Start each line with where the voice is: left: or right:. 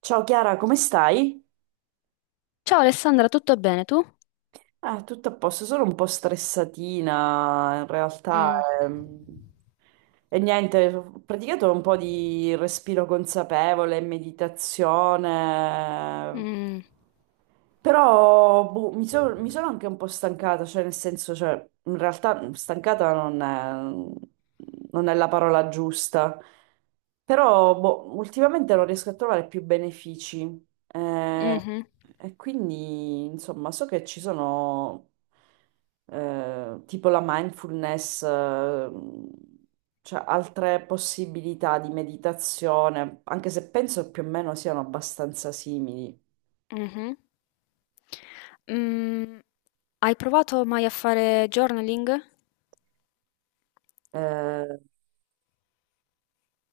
right: Ciao Chiara, come stai?
left: Ciao Alessandra, tutto bene tu?
right: Ah, tutto a posto, sono un po' stressatina in realtà.
left: Mm,
right: ehm. E niente, ho praticato un po' di respiro consapevole, meditazione,
left: mm,
right: però boh, mi sono anche un po' stancata, cioè nel senso, cioè, in realtà stancata non è la parola giusta, però boh, ultimamente non riesco a trovare più benefici. Eh,
left: mhm,
right: E quindi, insomma, so che ci sono tipo la mindfulness, cioè altre possibilità di meditazione, anche se penso più o meno siano abbastanza simili.
left: mhm. Mm, Hai provato mai a fare journaling?
right: Eh,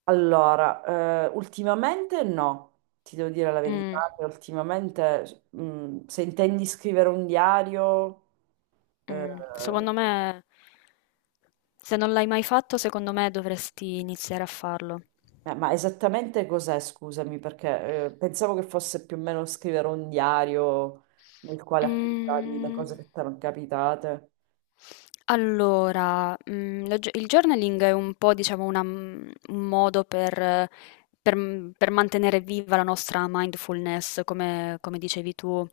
right: allora, ultimamente no, ti devo dire la
left: Mm,
right: verità, che ultimamente, se intendi scrivere un diario, eh.
left: mm. Secondo me, se non l'hai mai fatto, secondo me dovresti iniziare a farlo.
right: Ma esattamente cos'è, scusami, perché pensavo che fosse più o meno scrivere un diario nel quale appuntavi le cose
left: Mm.
right: che ti erano capitate.
left: Allora, la gio il journaling è un po', diciamo, un modo per mantenere viva la nostra mindfulness, come dicevi tu.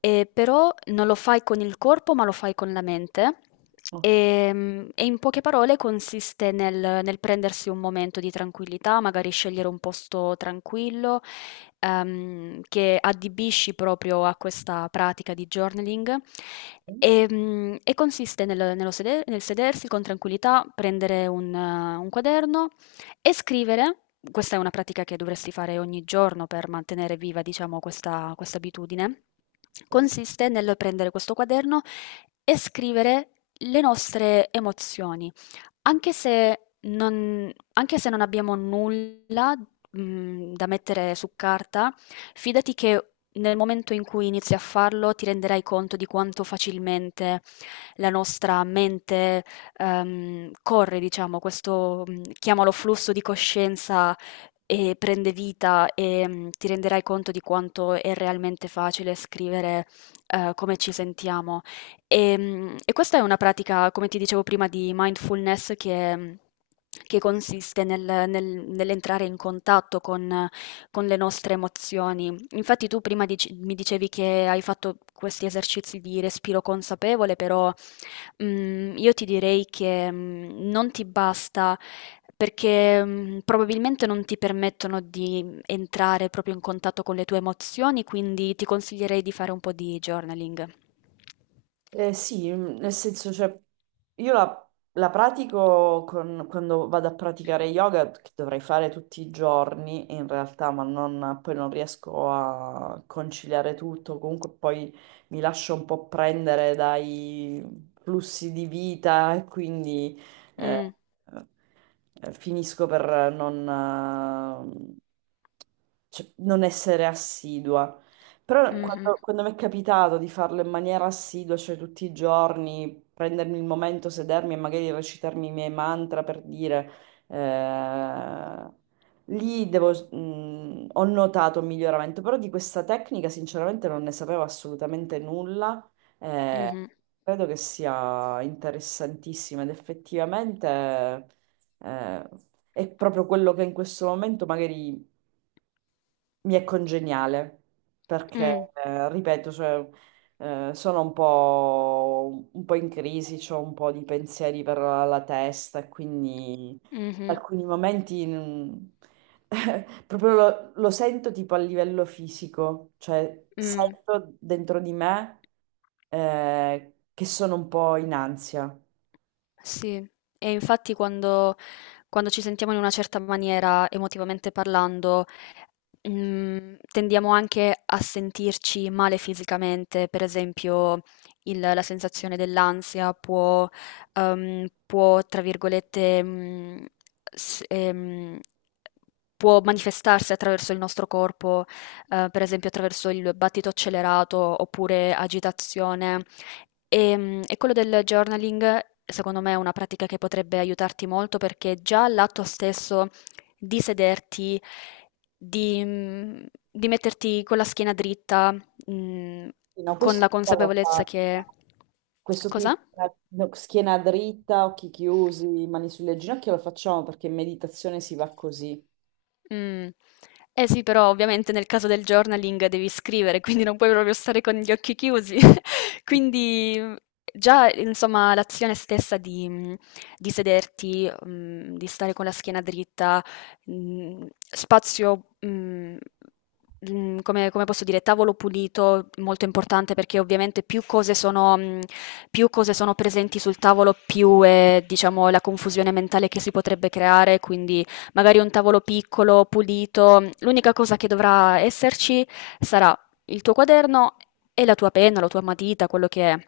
left: Però non lo fai con il corpo, ma lo fai con la mente. E in poche parole consiste nel prendersi un momento di tranquillità, magari scegliere un posto tranquillo, che adibisci proprio a questa pratica di journaling,
right: Ok.
left: e, e consiste nel sedersi con tranquillità, prendere un quaderno e scrivere. Questa è una pratica che dovresti fare ogni giorno, per mantenere viva, diciamo, questa abitudine. Consiste nel prendere questo quaderno e scrivere le nostre emozioni. Anche se non abbiamo nulla, da mettere su carta, fidati che nel momento in cui inizi a farlo ti renderai conto di quanto facilmente la nostra mente, corre, diciamo, questo, chiamalo flusso di coscienza, e prende vita, e, ti renderai conto di quanto è realmente facile scrivere, come ci sentiamo. E questa è una pratica, come ti dicevo prima, di mindfulness, che consiste nell'entrare in contatto con le nostre emozioni. Infatti, tu prima dici mi dicevi che hai fatto questi esercizi di respiro consapevole. Però io ti direi che, non ti basta, perché, probabilmente non ti permettono di entrare proprio in contatto con le tue emozioni, quindi ti consiglierei di fare un po' di journaling.
right: Sì, mm, nel senso, cioè, io la pratico quando vado a praticare yoga, che dovrei fare tutti i giorni in realtà, ma poi non riesco a conciliare tutto, comunque poi mi lascio un po' prendere dai flussi di vita e quindi eh,
left: Mh.
right: finisco per non, eh, cioè, non essere assidua. Però
left: Mh-mh.
right: quando mi è capitato di farlo in maniera assidua, cioè tutti i giorni, prendermi il momento, sedermi e magari recitarmi i miei mantra per dire, eh, lì ho notato un miglioramento, però di questa tecnica sinceramente non ne sapevo assolutamente nulla. eh,
left: Mh-mh.
right: Credo che sia interessantissima ed effettivamente, eh, è proprio quello che in questo momento magari mi è congeniale perché,
left: Mh.
right: ripeto, cioè, sono un po' in crisi, ho un po' di pensieri per la testa e quindi
left: Mh-mh.
right: alcuni momenti proprio lo sento tipo a livello fisico, cioè
left: Mh.
right: sento dentro di me che sono un po' in ansia.
left: Sì, e infatti, quando ci sentiamo in una certa maniera, emotivamente parlando, tendiamo anche a sentirci male fisicamente. Per esempio, la sensazione dell'ansia può, tra virgolette, s- ehm, può manifestarsi attraverso il nostro corpo, per esempio attraverso il battito accelerato oppure agitazione. E quello del journaling, secondo me, è una pratica che potrebbe aiutarti molto, perché già l'atto stesso di sederti, di, mm, di metterti con la schiena dritta, mm,
right: Sì, no,
left: con
right: questo
left: la
right: l'ho
left: consapevolezza
right: fatto.
left: che...
right: Questo qui,
left: Cosa?
right: no, schiena dritta, occhi chiusi, mani sulle ginocchia, lo facciamo perché in meditazione si va così.
left: Mm. Eh sì, però ovviamente nel caso del journaling devi scrivere, quindi non puoi proprio stare con gli occhi chiusi. Quindi, già, insomma, l'azione stessa di sederti, di stare con la schiena dritta, spazio, come posso dire, tavolo pulito, molto importante, perché ovviamente più cose sono presenti sul tavolo, più è, diciamo, la confusione mentale che si potrebbe creare. Quindi magari un tavolo piccolo, pulito. L'unica cosa che dovrà esserci sarà il tuo quaderno e la tua penna, la tua matita, quello che è.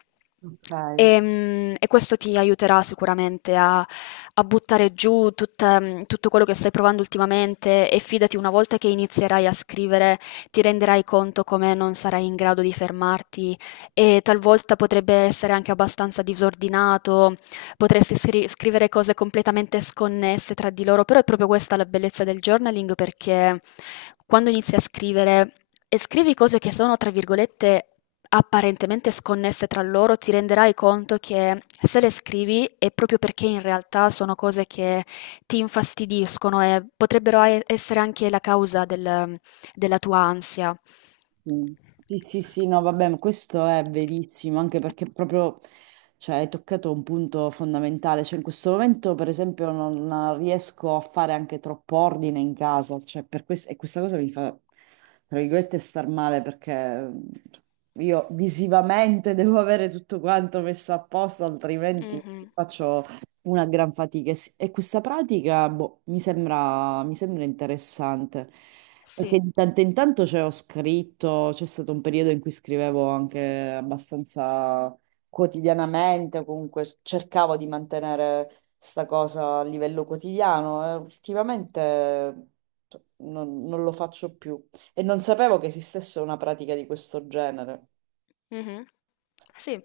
right: Ok.
left: Questo ti aiuterà sicuramente a, a buttare giù tutto quello che stai provando ultimamente, e fidati, una volta che inizierai a scrivere, ti renderai conto come non sarai in grado di fermarti, e talvolta potrebbe essere anche abbastanza disordinato. Potresti scrivere cose completamente sconnesse tra di loro, però è proprio questa la bellezza del journaling, perché quando inizi a scrivere e scrivi cose che sono, tra virgolette, apparentemente sconnesse tra loro, ti renderai conto che se le scrivi è proprio perché in realtà sono cose che ti infastidiscono, e potrebbero essere anche la causa della tua ansia.
right: Sì, sì, sì, sì, no, vabbè, ma questo è verissimo, anche perché proprio, cioè, hai toccato un punto fondamentale, cioè in questo momento, per esempio, non riesco a fare anche troppo ordine in casa, cioè, per questo, e questa cosa mi fa, tra virgolette, star male, perché io visivamente devo avere tutto quanto messo a posto, altrimenti
left: Mhm.
right: faccio... Una gran fatica e questa pratica boh, mi sembra interessante perché
left: Sì.
right: di tanto in tanto cioè, ho scritto, c'è stato un periodo in cui scrivevo anche abbastanza quotidianamente, o comunque cercavo di mantenere sta cosa a livello quotidiano e ultimamente cioè, non lo faccio più e non sapevo che esistesse una pratica di questo genere.
left: Mhm. Sì.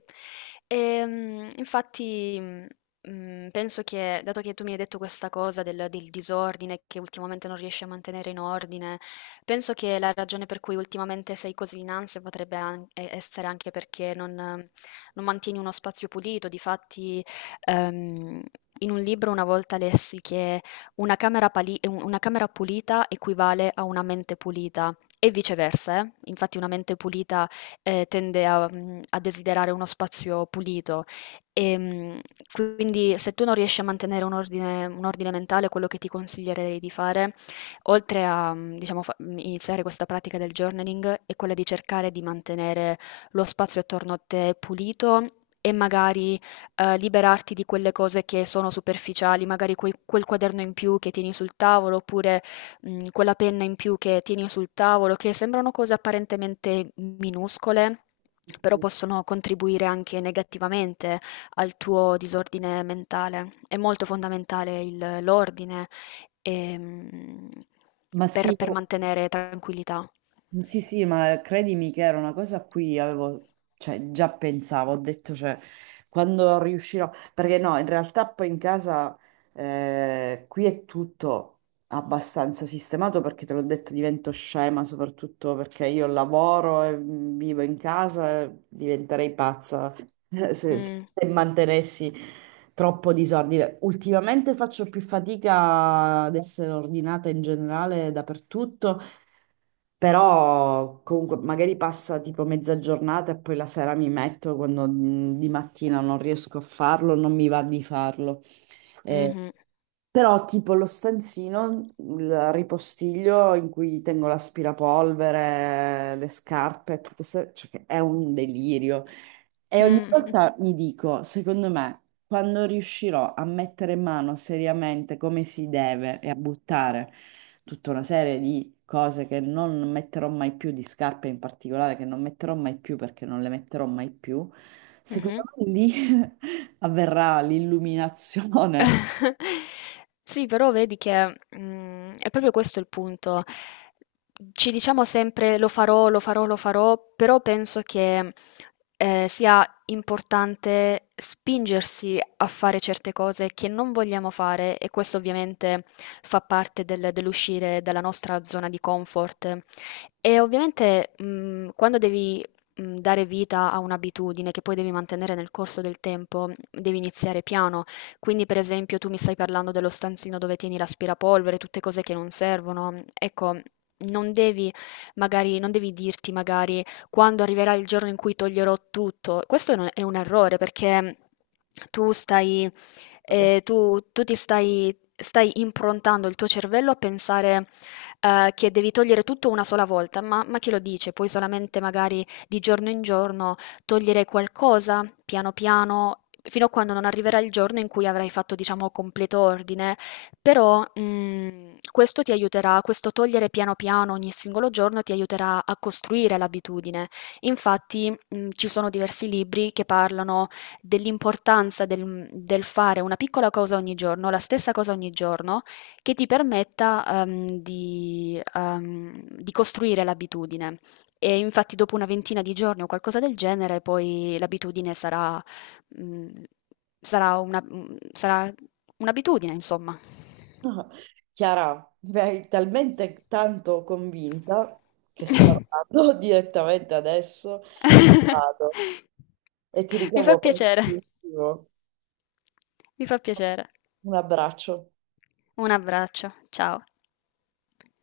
left: Infatti, penso che, dato che tu mi hai detto questa cosa del disordine che ultimamente non riesci a mantenere in ordine, penso che la ragione per cui ultimamente sei così in ansia potrebbe essere anche perché non mantieni uno spazio pulito. Difatti, ehm, in un libro una volta lessi che una camera pulita equivale a una mente pulita. E viceversa, eh. Infatti una mente pulita tende a desiderare uno spazio pulito, e, quindi se tu non riesci a mantenere un ordine mentale, quello che ti consiglierei di fare, oltre a, diciamo, iniziare questa pratica del journaling, è quella di cercare di mantenere lo spazio attorno a te pulito. E magari liberarti di quelle cose che sono superficiali, magari quel quaderno in più che tieni sul tavolo, oppure quella penna in più che tieni sul tavolo, che sembrano cose apparentemente minuscole,
right: Sì,
left: però
right: sì.
left: possono contribuire anche negativamente al tuo disordine mentale. È molto fondamentale il l'ordine, ehm,
right: Ma
left: per
right: sì,
left: per mantenere tranquillità.
right: sì, sì, ma credimi che era una cosa a cui avevo, cioè, già pensavo, ho detto, cioè, quando riuscirò, perché no, in realtà poi in casa qui è tutto abbastanza sistemato perché te l'ho detto, divento scema, soprattutto perché io lavoro e vivo in casa, e diventerei pazza se, se
left: Mh,
right: se mantenessi troppo disordine. Ultimamente faccio più fatica ad essere ordinata in generale dappertutto. Però comunque magari passa tipo mezza giornata e poi la sera mi metto quando di mattina non riesco a farlo, non mi va di farlo. Eh,
left: mh-mh.
right: però tipo lo stanzino, il ripostiglio in cui tengo l'aspirapolvere, le scarpe, tutto se- cioè, che è un delirio. E ogni
left: Mh,
right: volta mi dico, secondo me, quando riuscirò a mettere in mano seriamente come si deve e a buttare tutta una serie di cose che non metterò mai più, di scarpe in particolare, che non metterò mai più perché non le metterò mai più, secondo
left: mh-mh.
right: me lì avverrà l'illuminazione.
left: Sì, però vedi che, è proprio questo il punto. Ci diciamo sempre lo farò, lo farò, lo farò, però penso che sia importante spingersi a fare certe cose che non vogliamo fare, e questo ovviamente fa parte dell'uscire dalla nostra zona di comfort. E ovviamente, quando devi dare vita a un'abitudine che poi devi mantenere nel corso del tempo, devi iniziare piano. Quindi, per esempio, tu mi stai parlando dello stanzino dove tieni l'aspirapolvere, tutte cose che non servono. Ecco, non devi magari, non devi dirti magari quando arriverà il giorno in cui toglierò tutto. Questo è un errore, perché tu stai, tu ti stai improntando il tuo cervello a pensare, che devi togliere tutto una sola volta, ma chi lo dice? Puoi solamente, magari, di giorno in giorno togliere qualcosa, piano piano, fino a quando non arriverà il giorno in cui avrai fatto, diciamo, completo ordine. Però, questo ti aiuterà, questo togliere piano piano ogni singolo giorno ti aiuterà a costruire l'abitudine. Infatti, ci sono diversi libri che parlano dell'importanza del fare una piccola cosa ogni giorno, la stessa cosa ogni giorno, che ti permetta, di costruire l'abitudine. E infatti, dopo una ventina di giorni o qualcosa del genere, poi l'abitudine sarà, mhmm, sarà una mhmm, sarà un'abitudine, insomma.
right: Chiara, mi hai talmente tanto convinta che salgo direttamente adesso, vado e ti
left: Mi fa
right: richiamo
left: piacere,
right: prestissimo.
left: mi fa piacere.
right: Un abbraccio.
left: Un abbraccio, ciao.